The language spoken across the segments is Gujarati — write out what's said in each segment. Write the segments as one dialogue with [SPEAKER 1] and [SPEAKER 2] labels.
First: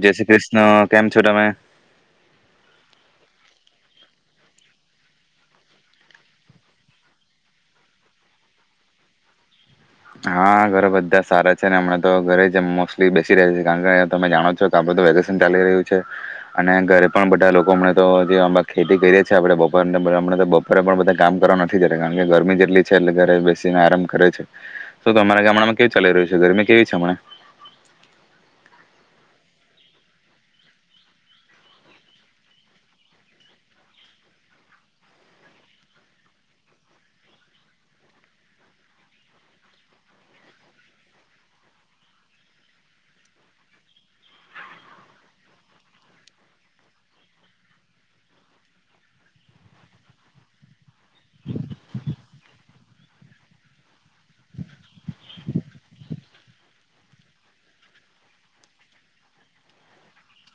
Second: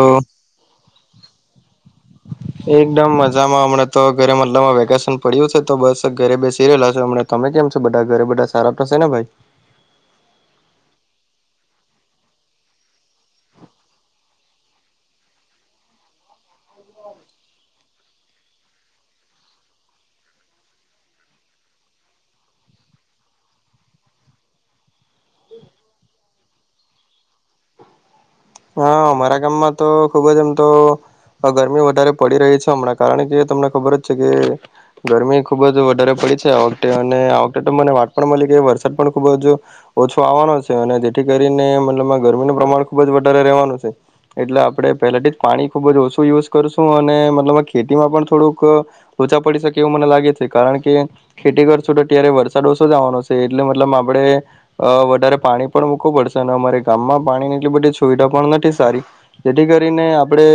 [SPEAKER 1] જય શ્રી કૃષ્ણ કેમ છો તમે
[SPEAKER 2] એકદમ મજામાં અમણે તો ઘરે મતલબમાં વેકેશન પડ્યું છે તો બસ ઘરે બેસી રહેલા છે અમણા તમે કેમ છો બધા ઘરે બધા સારા થશે ને ભાઈ
[SPEAKER 1] હા ઘરે બધા સારા છે ને હમણાં તો ઘરે જ મોસ્ટલી બેસી રહ્યા છે કારણ કે તમે જાણો છો કે આપડે તો વેકેશન ચાલી રહ્યું છે અને ઘરે પણ બધા લોકો હમણે તો જે ખેતી કરીએ છે આપણે બપોરે નેમ તો બપોરે પણ બધા કામ કરવા નથી જ કારણ કે ગરમી જેટલી છે એટલે ઘરે બેસીને આરામ કરે છે. શુ તમારા ગામડામાં કેવું ચાલી રહ્યું છે ગરમી કેવી છે હમણા
[SPEAKER 2] હા અમારા ગામમાં તો ખુબ જ એમ તો ગરમી વધારે પડી રહી છે હમણાં કારણ કે તમને ખબર જ છે કે ગરમી ખુબ જ વધારે પડી છે આ વખતે અને આ વખતે તો મને વાત પણ મલી કે વરસાદ પણ ખુબ જ ઓછો આવવાનો છે અને જેથી કરીને મતલબમાં ગરમીનું પ્રમાણ ખુબ જ વ વધારે રેવાનું છે એટલે આપણે પેલેથી જ પાણી ખુબ જ ઓછું યુઝ કરશું અને મતલબમા ખેતીમાં પણ થોડુંક લોચા પડી શકે એવું મને લાગે છે કારણ કે ખેતી કરશું તો ત્યારે વરસાદ ઓછો જ આવાનો છે એટલે મતલબમાં આપડે અ વધારે પાણી પણ મૂકવું પડશે અને અમારે ગામમાં પાણી એટલી બધી સુવિધા પણ નથી સારી જેથી કરીને આપણે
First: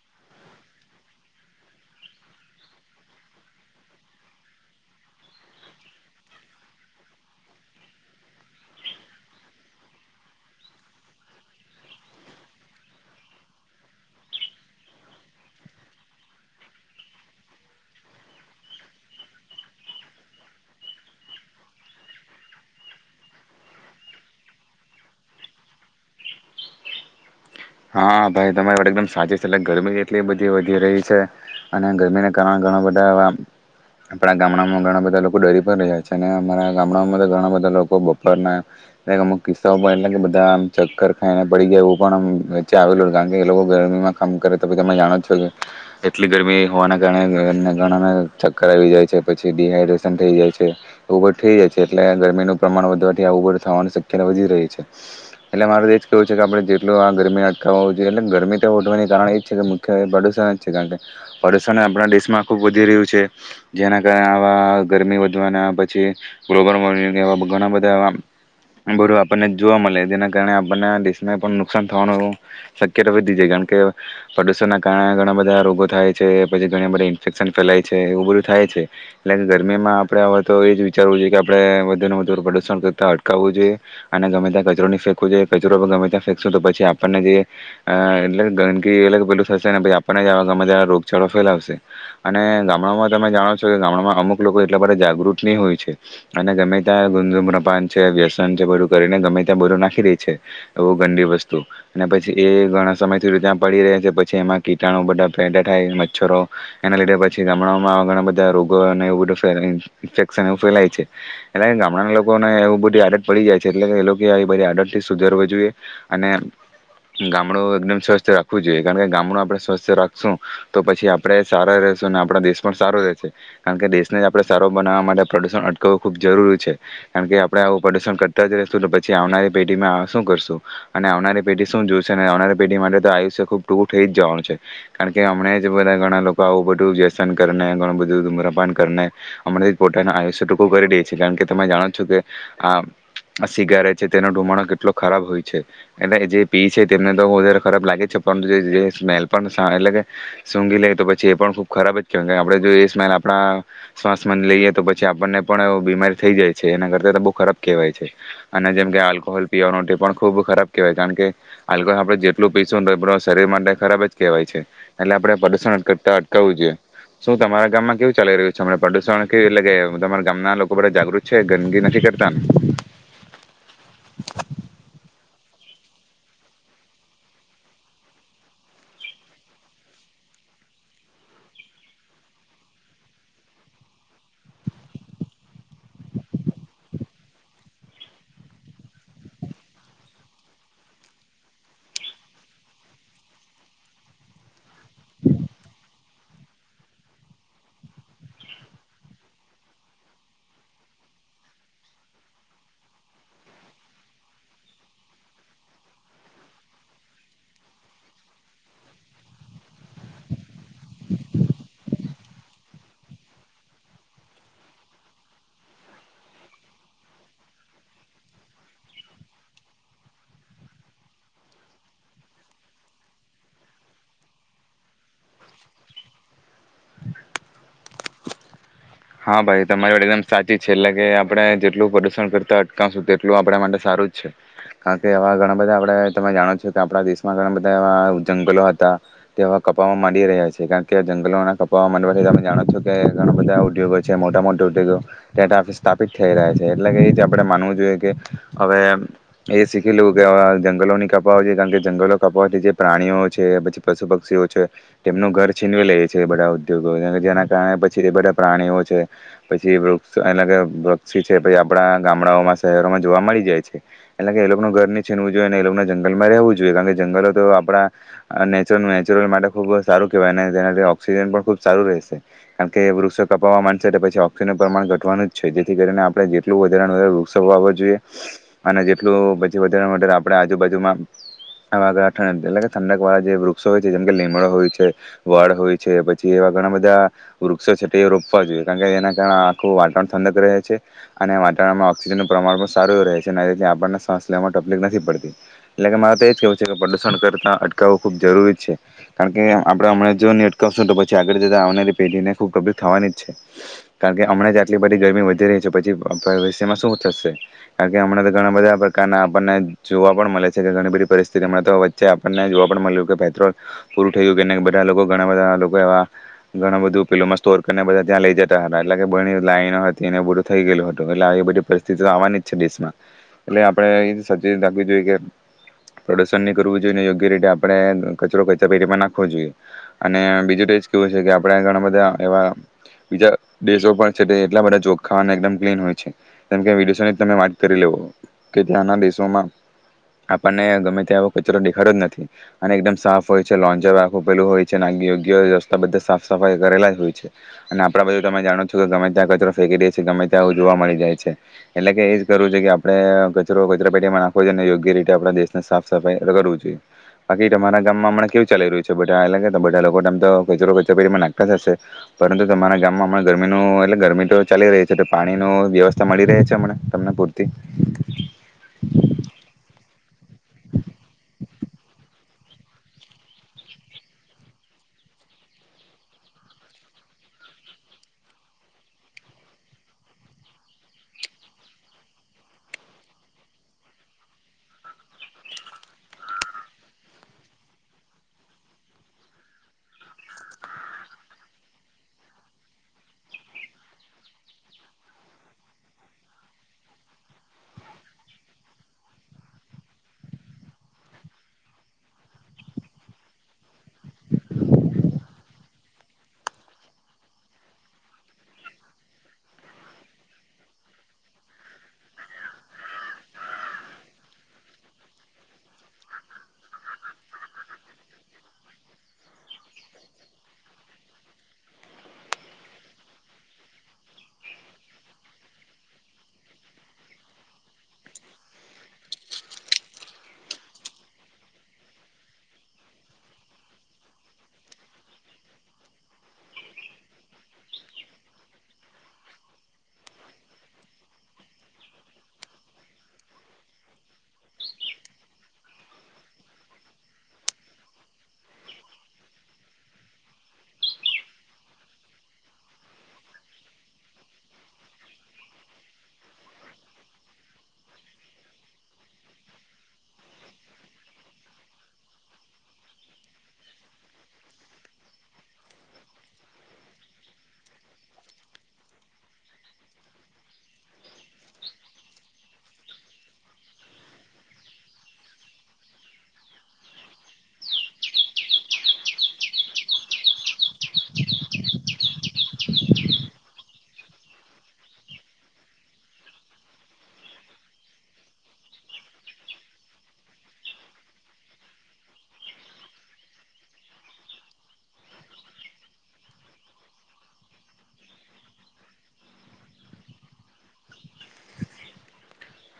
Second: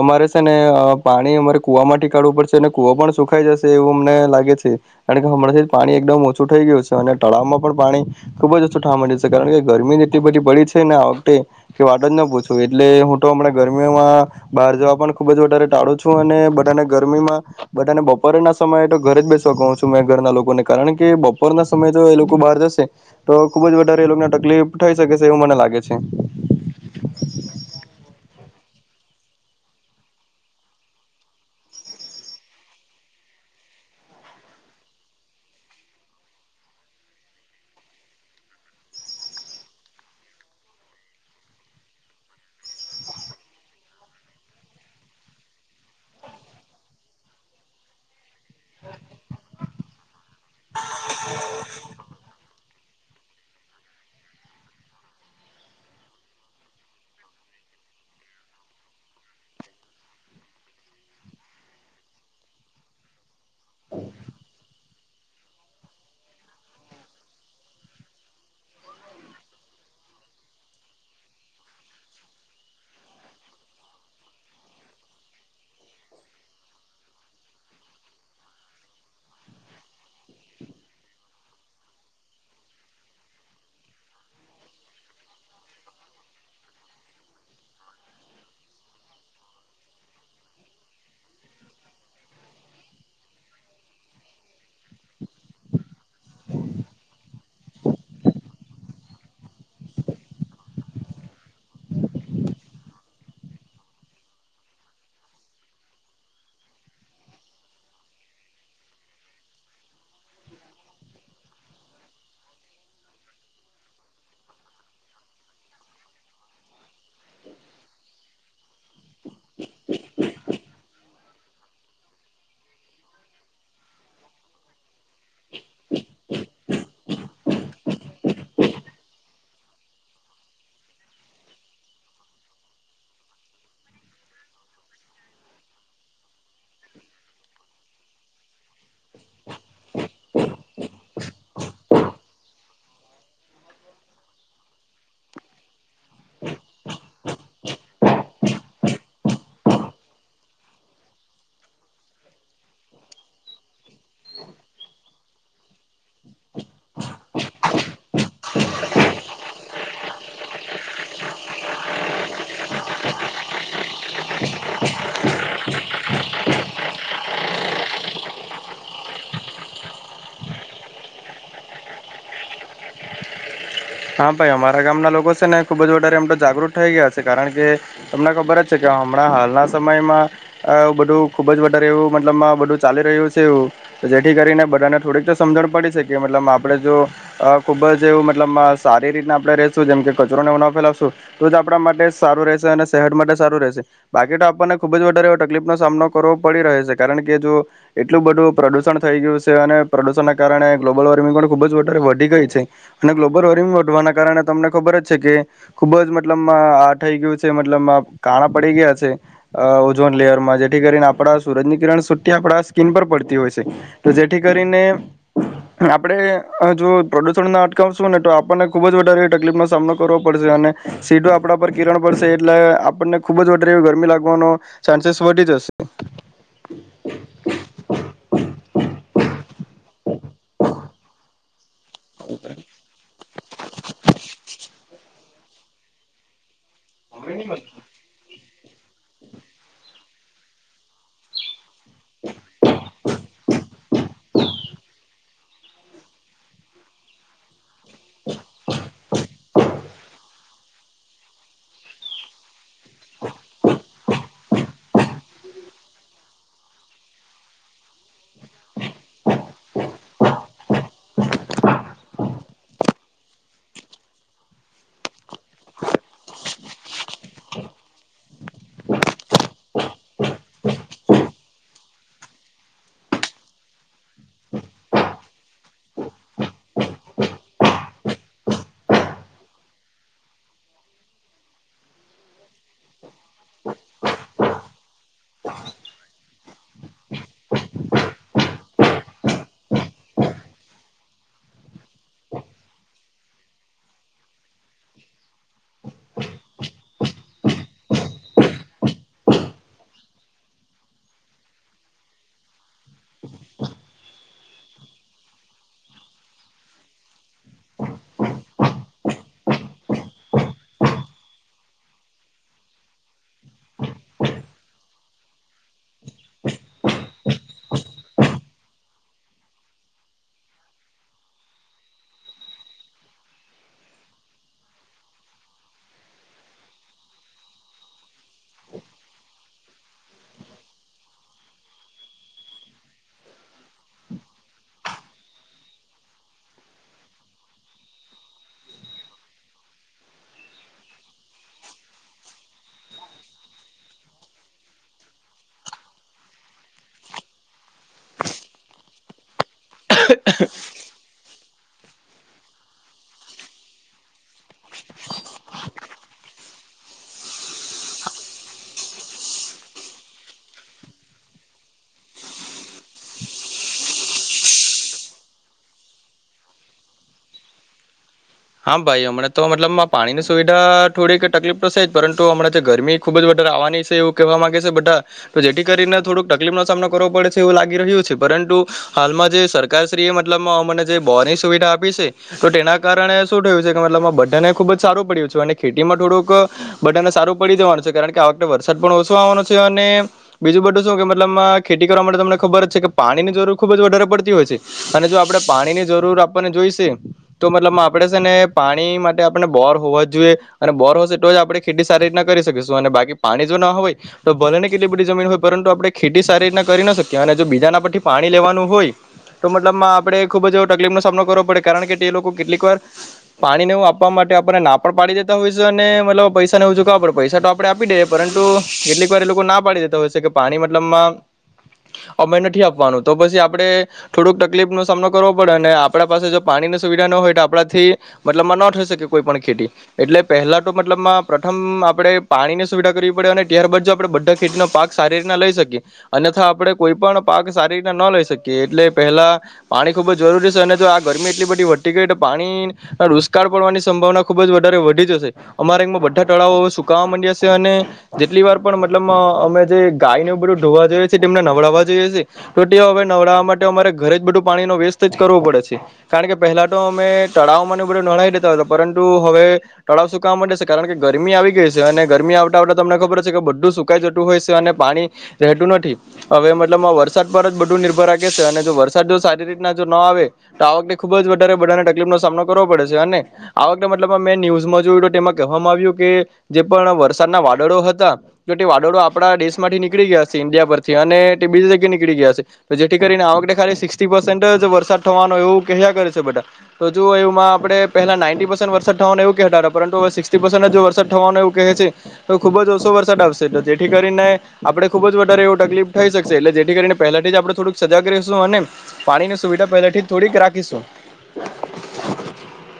[SPEAKER 2] અમારે છે ને અ પાણી અમારે કુવા માથી કાઢવું પડશે અને કુવો પણ સુખાઈ જશે એવું અમને લાગે છે કારણ કે હમણાંથી જ પાણી એકદમ ઓછું થઈ ગયું છે અને તળાવમાં પણ પાણી ખુબ જ ઓછું ઠાવા મડયુ છે કારણ કે ગરમી જેટલી બધી પડી છે ને આવખતે કે વાટ જ ન પૂછું એટલે હું તો હમણા ગરમીમાં બહાર જવા પણ ખુબ જ વધારે ટાળું છું અને બધાને ગરમીમાં બધાને બપોરેના સમયે તો ઘરે જ બેસવા કહુ છું મેં ઘરના લોકોને કારણ કે બપોરના સમયે જો એ લોકો બહાર જશે તો ખુબ જ વધારે એ લોકને તકલીફ થઈ શકે છે એવું મને લાગે છે.
[SPEAKER 1] હા ભાઈ તમારી એકદમ સાચી છે એટલે ગરમી એટલી બધી વધી રહી છે અને ગરમીને કારણે ઘણા બધા આવા આપણા ગામડામાં ઘણા બધા લોકો ડરી પણ રહ્યા છે અને અમારા ગામડામાં તો ઘણા બધા લોકો બપોરના અમુક કિસ્સાઓ પણ એટલે બધા ચક્કર ખાઈને પડી ગયા એવું પણ ચચે આવેલું કારણ કે એ લોકો ગરમીમાં કામ કરે તો ભી તમે જાણો જ છો કે એટલી ગરમી હોવાના કારણે એ ધરના ઘણાને ચક્કર આવી જાય છે પછી ડી હાઈડ્રેશન થઈ જાય છે એવું બધુ થઈ જાય છે એટલે ગરમીનું પ્રમાણ વધવાથી આવુ બધુ થવાની શક્યતા વધી રહી છે એટલે મારુ તો એ જ કહેવું છે કે આપણે જેટલું આ ગરમી ખ હોવુ જોઈએ એટલે ગરમી તો વધવાને કારણે એ જ છે કે મુખ્યત્વે પ્રદૂષણ જ છે કારણ કે પ્રદુષણ આપણા દેશમાં ખૂબ વધી રહ્યું છે. જેના કારણે આવા ગરમી વધવાના પછી ગ્લોબલ વોર્મિંગ એવા ઘણા બધા એવા બધુ આપણને જોવા મલે જેના કારણે આપણને દેશને પણ નુકસાન થવાનું શક્યતા વધી જાય કારણ કે પ્રદુષણના કારણે ઘણા બધા રોગો થાય છે પછી ઘણી બધી ઇન્ફેક્શન ફેલાય છે એવું બધું થાય છે એટલે કે ગરમીમાં આપડે હવે તો એ જ વિચારવું જોઈએ કે આપડે વધુ ને વધુ પ્રદુષણ કરતા અટકાવવું જોઈએ અને ગમે ત્યાં કચરો ની ફેકવો જોઈએ કચરો પણ ગમે ત્યાં ફેંકશું તો પછી આ આપને જે અ એટલે કે ગંદકી એટલે કે પેલું થશે ને આપણને જ ગમે તેવા રોગચાળો ફેલાવશે અને ગામડામાં તમે જાણો છો કે ગામડામાં અમુક લોકો એટલા બધા જાગૃત ની હોય છે અને ગમે ત્યાં ગુ ધુમપ્રપાન છે વ્યસન છે બધું કરીને ગમે ત્યાં બધુ નાખી દે છે એવું ગંડી વસ્તુ અને પછી એ ઘણા સમય સુધી ત્યાં પડી રહે છે પછી એમાં કીટાણુ બધા પેડા થાય મચ્છરો એના લીધે પછી ગામડાઓમાં ઘણા બધા રોગો અને એવું બધું ફેલાય ગામડું એકદમ સ્વસ્થ રાખવું જોઈએ કારણ કે ગામડું આપણે સ્વસ્થ રાખશું તો પછી આપણેે સારો રેશું અને આપણો દેશ પણ સારો રહેશે કારણ કે દેશને જ આપણે સારો બનાવવા માટે પ્રદુષણ અટકાવવું ખૂબ જરૂરી છે કારણ કે આપડે આવું પ્રદુષણ કરતા જ રેશું તો પછી આવનારી પેઢીમાં શું કરશું અને આવનારી પઢી શું જોશે આવનારી પેઢી માટે તો આયુષ્ય ખૂબ ટૂંકું થઈ જવાનું છે કારણ કે હમણેને બધા ઘણા લોકો આવું બધું વ્યસન કરણું બધું ધુમ્રપાન કરને હમણાથી પોતાનું આયુષ્ય ટૂકું કરી દે છે કારણ કે તમે જાણો છો કે આ સિગારેટ છે તેનો ધુમાણો કેટલો ખરાબ હોય છે એટલે જે પી છે તેમને તો વધારે ખરાબ લાગે છે પણ સ્મેલ પણ એટલે કે સૂંઘી લે તો પછી એ પણ ખૂબ ખરાબ જ કેહેવા આપણે જો એ સ્મેલ આપણા શ્વાસમાં લઈએ તો પછી આપણને પણ બીમારી થઈ જાય છે એના કરતા તો બો ખરાબ કહેવાય છે અને જેમ કે આલ્કોહોલ પીવાનો એ પણ ખૂબ ખરાબ કહેવાય છે કારણ કે કે આકોહોલ આપડે જેટલું પીશું તો આપડા શરીર માટે ખરાબ જ કેહેવાય છે એટલે આપડે પ્રદુષણ કરતા અટકાવું જોઈએ શું તમારા ગામમાં કેવું ચાલી રહ્યું છે પ્રદુષણ કે એટલે કે તમારા ગામના લોકોધ જાગૃત છે ગંદગી નથી કરતા ને
[SPEAKER 2] હા ભાઈ અમારા ગામના લોકો છે ને ખૂબ જ વધારે એમ તો જાગૃત થઈ ગયા છે કારણ કે તમને ખબર જ છે કે હમણાં હાલના સમયમાં અં બધું ખૂબ જ વધારે એવું મતલબમા બધું ચાલી રહ્યું છે એવું જેથી કરીને બધાને થોડીક તો સમજણ પડી છે કે મતલબમા આપણે જો અ ખૂબ જ એવું મતલબમાં સારી રીતના આપણે રેશું જેમ કે કચરો નેવુ ન ફેલાવશું તો જ આપણા માટે સારું રહેશે અને શહેદ માટે સારું રહેશે બાકી તો આપણને ખૂબ જ વધારે તકલીફનો સામનો કરવો પડી રહે છે કારણ કે જો એટલું બધું પ્રદુષણ થઈ ગયું છે અને પ્રદુષણના કારણે ગ્લોબલ વોર્મિંગ પણ ખૂબ જ વધારે વધી ગઈ છે અને ગ્લોબલ વોર્મિંગ તમને ખબર જ છે કે ખુબ જ મતલબમા આ થઈ ગયું છે મતલબ કાણા પડી ગયા છે અ ઓઝોન લેયરમાં જેથી કરીને આપડા સૂરજની કિરણ સુટી આપડા સ્કીિન પર પડતી હોય છે તો જેથી કરીને આપણે જો પ્રદુષણ ના અટકાવશું ને તો આપણને ખુબ જ વધારેવી તકલીફનો સામનો કરવો પડશે અને સીધો આપણા પર કિરણ પડશે એટલે આપણને ખુબ જ વધારે એવી ગરમી લાગવાનો ચાન્સેસ વધી જશે
[SPEAKER 1] હા ભાઈ તમારી વાત એકદમ સાચી છે એટલે કે આપણે જેટલું પ્રદૂષણ કરતા અટકાશું તેટલું આપણા માટે સારું જ છે કારણ કે આવા બધા આપડે તમે જાણો છો આપણા દેશમાં ઘણા બધા એવા જંગલો હ તા તેવા કપાવા માંડી રહ્યા છે કારણ કે જંગલોના તો મને પાસે તમે જાણો છો કે ઘણા બધા મોટા મોટ ઉગં, સ્થાપિત થઈ રહ્યા છે એટલે કે એ જ આપડે માનવું હવે એ ી લું કેવા જંગલોની કાપાવ હોય છે કારણ કે જંગલો કાવાય છે જે પ્રાણીઓ છે પછી પશુ પક્ષીઓ છે, તેમનું ઘર છીનવી લઈ છે બધા ઉદ્યોગો જેના કારણે પછી બધા પ્રાણીઓ છે, પછી વૃક્ષ એટલે કે વૃક્ષી છે પછી આપણા ગામડાઓમાં શહેરોમાં જોવા મળી જાય છે, એટલે કે એ લોકોનું ઘર છીનવું જોઈએ ને એ લોકોને જંગલમાં રહેવું જોઈએ કારણ કે જંગલો તો આપડા, નેચર નેચરલ માટે ખુબ સારું કેહેવાય તેના ઓક્સિજન પણ ખુબ સારું રહેશે, કારણ કે વૃક્ષ કપાવવા માંશે પછી ઓક્સજન પ્રમાણ ઘટવાનું જ છે જેથી કરીને આપણે જેટલું વધારે વધારે વૃક્ષો વાવો જોઈએ, અને જેટલું પછી વધારે વધારે આપણે આજુબાજુમાં એટ ઠંડક વાળા જે વૃક્ષો હોય છે જેમ કે લીમડો હોય છે. વળ હોય છે પછી એવા ઘણા બધા, વૃક્ષો છે તે રોપવા જોઈએ કારણ કે જેના કારણે આખું વાતાવરણ ઠંડક રહે છે, અને વાતાવરણમાં ઓક્સિજનનું પ્રમાણ પણ સારું એ રહે છે અનેથી આપણને શ્વાસ લેવાવામાં તકલીફ નથી પડતી, એટલે કે મારે તો એ જ કેહેવું છે કે પ્રદુષણ કરતાં અટકાવવું ખૂબ જરૂરી જ છે, કારણ કે આપણે હમણાં જો નહી અટકાવશું તો પછી આગળ જતાં આવનારી પેઢીને ખૂબ તકલીફ થવાની જ છે, કારણ કે હમણાં જે આટલી બધી ગરમી વધી રહી છે પછી ભવિષ્યમાં શું થશે, કારણ કે હમણાં તો ઘણા બધા પ્રકારના આપણને જોવા પણ મળે છે કે ઘણી બધી પરિસ્થિતિ હમણાં તો વચ્ચે આપણને જોવા પણ મળ્યું કે પેટ્રોલ, પૂરું થયું બધા લોકો ઘણા બધા લોકોવા ઘણ બધું પેલોત અને બધ ત્યાં લઈ જ હતા એટલે કે બ લાઈનો હતી બધું થઈ ગયલું હતું એટલે એ બધી પરિસ્થિતિ તો આવવાની જ છે દેશમાં, એટલે આપણે એ સાચ રાખવી જોઈએ કે પ્રદુશન ન કરવું જોઈએને યોગ્ય રીતે આપણે કચરો ક પેટીમાં નાખવો જોઈએ, અને બીજું તો એજ કેવું છે કે આપણે ઘણા બધા એવા બીજા દેશો પણ છે તે એટલા બધા જોખા ક્લીન હોય છે, કેમ કે વિદેશોની તમે વાત કરી લેવો કે ત્યાંના દેશોમાં આપણને ગમે ત્યા કચરો દેખાડો જ નથી, અને એકદમ સાફ હોય છે લોન્જરેલું હોય છે અને યોગ્ય રસ્તા બધા સાફ સફાઈ કરેલા હોય છે. અને આપડા બધું તમે જાણો છો કે ગમે ત્યાં કચ ે કરી છે ગમે ત્યાં જો મળી જાય છે. એટલે કે એજ કરવું છે કે આપણે કચરો કચરા પેટીમાં નાખવો જોઈએને યોગ્ય રીતે આપ દેશને સાફ સફાઈ કરવું જોઈએ, બાકી તમારા ગામમાં હમણા કેવું ચાલી રહ્યું છે બા એ બધા લોકોમ તો કચરો કચરા પેટીમાં નાખતા જશે. પરંતુ તમારા ગામમાં હમણાં ગરમીનું એટલે ગરમી તો ચાલી રહી છેટ પાણી ન વ્યવસ્થા મળી રહે છે હમણા તમને પૂરતી.
[SPEAKER 2] હા ભાઈઓ હમને તો મતલબ પાણીની સુવિધા થોડીક તકલીફ તો છે જ પરંતુ હમણાં જે ગરમી ખુબ જ વધારે આવવાની છે એવું કહેવા માંગે છે બધા, તો જેથી કરીને થોડોક તકલીફનો સામનો કરવો પડે છે એવું લાગી રહ્યું છે પરંતુ, હાલમાં જે સરકારશ્રી એ મતલબમાં અમને જે બોરની સુવિધા આપી છે, તો તેના કારણે લબ બટાને ખુબ જ સારું પડ્યું છે અને ખેતીમાં થોડુંક, બટનને સારું પડી દેવાનું છે કારણ કે આ વખતે વરસાદ પણ ઓછો આવવાનો છે અને બીજું બધું શું કે મતલબમાં ખેતી કરવા માટે તમને ખબર જ છે કે પાણીની જરૂર ખુબ જ વધારે પડતી હોય છે, અને જો આપણેે પાણી ની જરૂર આપણને જોઈશે તો મતલબ આપણે છે ને પાણી માટે આપણે બોર હોવા જ જોઈએ, અને બોર હશે તો જ આપણે ખેતી સારી રીતના કરી શકીશું અને બાકી પાણી જો ના હોય, તો ભલેને કેટલી બધી જમીન હોય પરંતુ આપણે ખેતી સારી રીતના કરી ના શકીએ અને જો બીજાના પરથી પાણી લેવાનું હોય, તો મતલબમાં આપણે ખૂબ જ એવો તકલીફનોો સામનો કરવો પડે કારણ કે તે લોકો કેટલીક વાર પાણીને એવું આપવા માટે આપણને ના પણ પાડી દેતા હોય છે અને મતલબ પૈસાને એવું ચૂકવ પડે પૈસા તો આપડણે આપી દઈએ પરંતુ, કેટલીક વાર એ લોકો ના પાડી દેતા હોય છે કે પાણી મતલબમાં અમે નથી આપવાનું, તો પછી આપડે થોડુંક તકલીફ નો સામનો કરવો પડે અને આપડા પાસે જો પાણીની સુવિધા ના હોય તો આપણા થી, મતલબમાં ન થઈ શકે કોઈ પણણ ખેતી, એટલે પહેલા તો મતલબમાં પ્રથમ આપણે પાણીની સુવિધા કરવી પડે અને ત્યારબાદ જો આપણે બધા ખેતીનો પાક સારી રીતના લઈ શકીએ, અન્યથા આપણે કોઈ પણ પાક સારી રીતના ન લઈ શકીએ એટલે પહેલાં, પાણી ખૂબ જ જરૂરી છે અને જો આ ગરમી એટલી બધી વધતી ગઈ તો પાણી રુષ્કાળ પડવાની સંભાવના ખુબ જ વધારે વધી જશે, અમારેમાં બધા તળાવો સુકાવા માંડ્યા છે અને જેટલી વાર પણ મતલબ અમે જે ગાય ન બધું ધોવા જોઈએ છીએ તેમને નવડાવવા જોઈએ છી, તો તે હવે નવડાવવા માટે અમારે ઘરે બધું પાણીનો વેસ્ટ જ કરવો પડે છે, કારણ કે પેલા તો અમે તળાવમાં બધું નણી લેતા હોય પરંતુ હવે તળાવ સુકાવા માટે છે કારણ કે ગરમી આવી ગઈ છે અને ગરમી આવતા આવતા તમને ખબર હશે, કે બધું સુકાઈ જતું હોય છે અને પાણી, રહેતું નથી હવે મતલબ વરસાદ પર જ બધું નિર્ભર રાખે છે અને જો વરસાદ જો સારી રીતના જો ન આવે, તો આ વખતે ખુબ જ વધારે બધાને તકલીફ આ વખતે મતલબ મેં ન્યૂઝમાં જોયું તેમાં કહેવામાં આવ્યું કે, જે પણ વરસાદના વાદળો હતા તો તે વાદળો આપણા દેશ થી નીકળી ગયા છે ઈન્ડિયા પરથી અને તે બીજી જગ્યા નીકળી ગયા છે, જેથી કરીને આ વખતે ખાલી સિક્ પસે જ વરસાદ થવાનો એવું કહ્યા કરે છે બધા. તો જો એમાં આપણે પહેલા નાઇન્ટી પર્સેન્ટ વરસાદ થવાનુંને એવું કહેતા પરંતુ હવે સિક્સટી પર્સેન્ટ જ જો વરસાદ થવાનું એવું કહે છે, તો ખૂબ જ ઓછો વરસાદ આવશે તો જેથી કરીને, આપણે ખૂબ જ વધારે એવું તકલીફ થઈ શકશે એટલે જેથી કરીને પહેલાથી જ આપણે થોડીક સજાગ રહીશું અને, પાણીની સુવિધા પહેલાથી જ થોડીક રાખીશું.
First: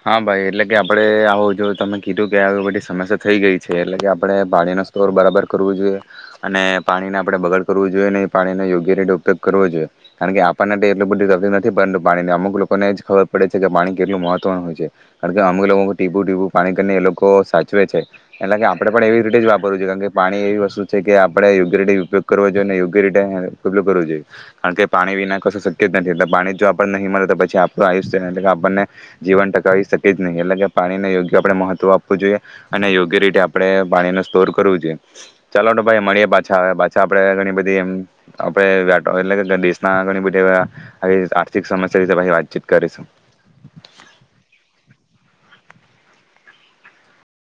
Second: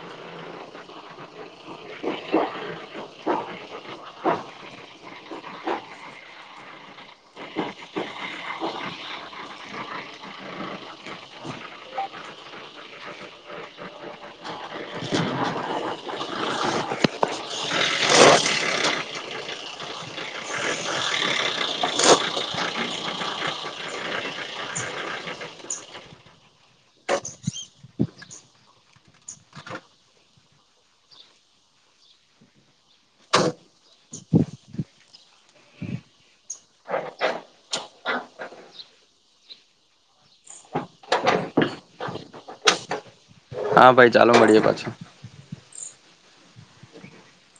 [SPEAKER 1] હા ભાઈ એટલે કે આપડે આવ જો તમે કીધું કે આવી બધી સમસ્યા થઈ ગઈ છે એટલે કે આપડણે પાણી ન સ્તર બરાબર કરવું જોઈએ, અને પાણીને આપડણે બગડ કરવું જોઈએ ને પાણીનો યોગ્ય રીતે ઉપયોગ કરવો જોઈએ, કારણ કે આપણને માટે એટલી બધી તકલીફ નથી પરંતુ પાણીને અમુક લોકોને જ ખબર પડે છે કે પાણી કેટલું મહત્ ત્વ હોય છે. કારણ કે અમુક લોકો ટીબુ ટીબુ પાણી કરીને એ લોકો ચવે છે, એટલે કે આપણે પણ એવી રીતે જ વાપરવું જોઈએ કારણ કે પાણી એવી વસ્તુ છે કે આપણે યોગ્ય રીતે ઉપયોગ કરવો જોઈએ ને યોગ્ય રીતે ઉપયોગ કરવો જોઈએ, કારણ કે પાણી વિના કશું શક્ય જ નથી એટલે પાણી જો આપને નહીં મળે તો પછી આપણું આયુષ્ય એટલે કે આપણને જીવન ટકાવી શકી જ નહી એટલે કે પાણીને યોગ્ય આપણે મહત્વ આપવું જોઈએ, અને યોગ્ય રીતે આપણે પાણીને સ્ટોર કરવું જોઈએ, ચાલો ભાઈ મળીએ પાછા પાછા આપણે ઘણી બધી આપણે એટલે દેશનાણી બધી, આર્થિક સમસ્યા વિશેી વાતચીત કરીશું.
[SPEAKER 2] હા ભાઈ ચાલો મળીએ પાછું.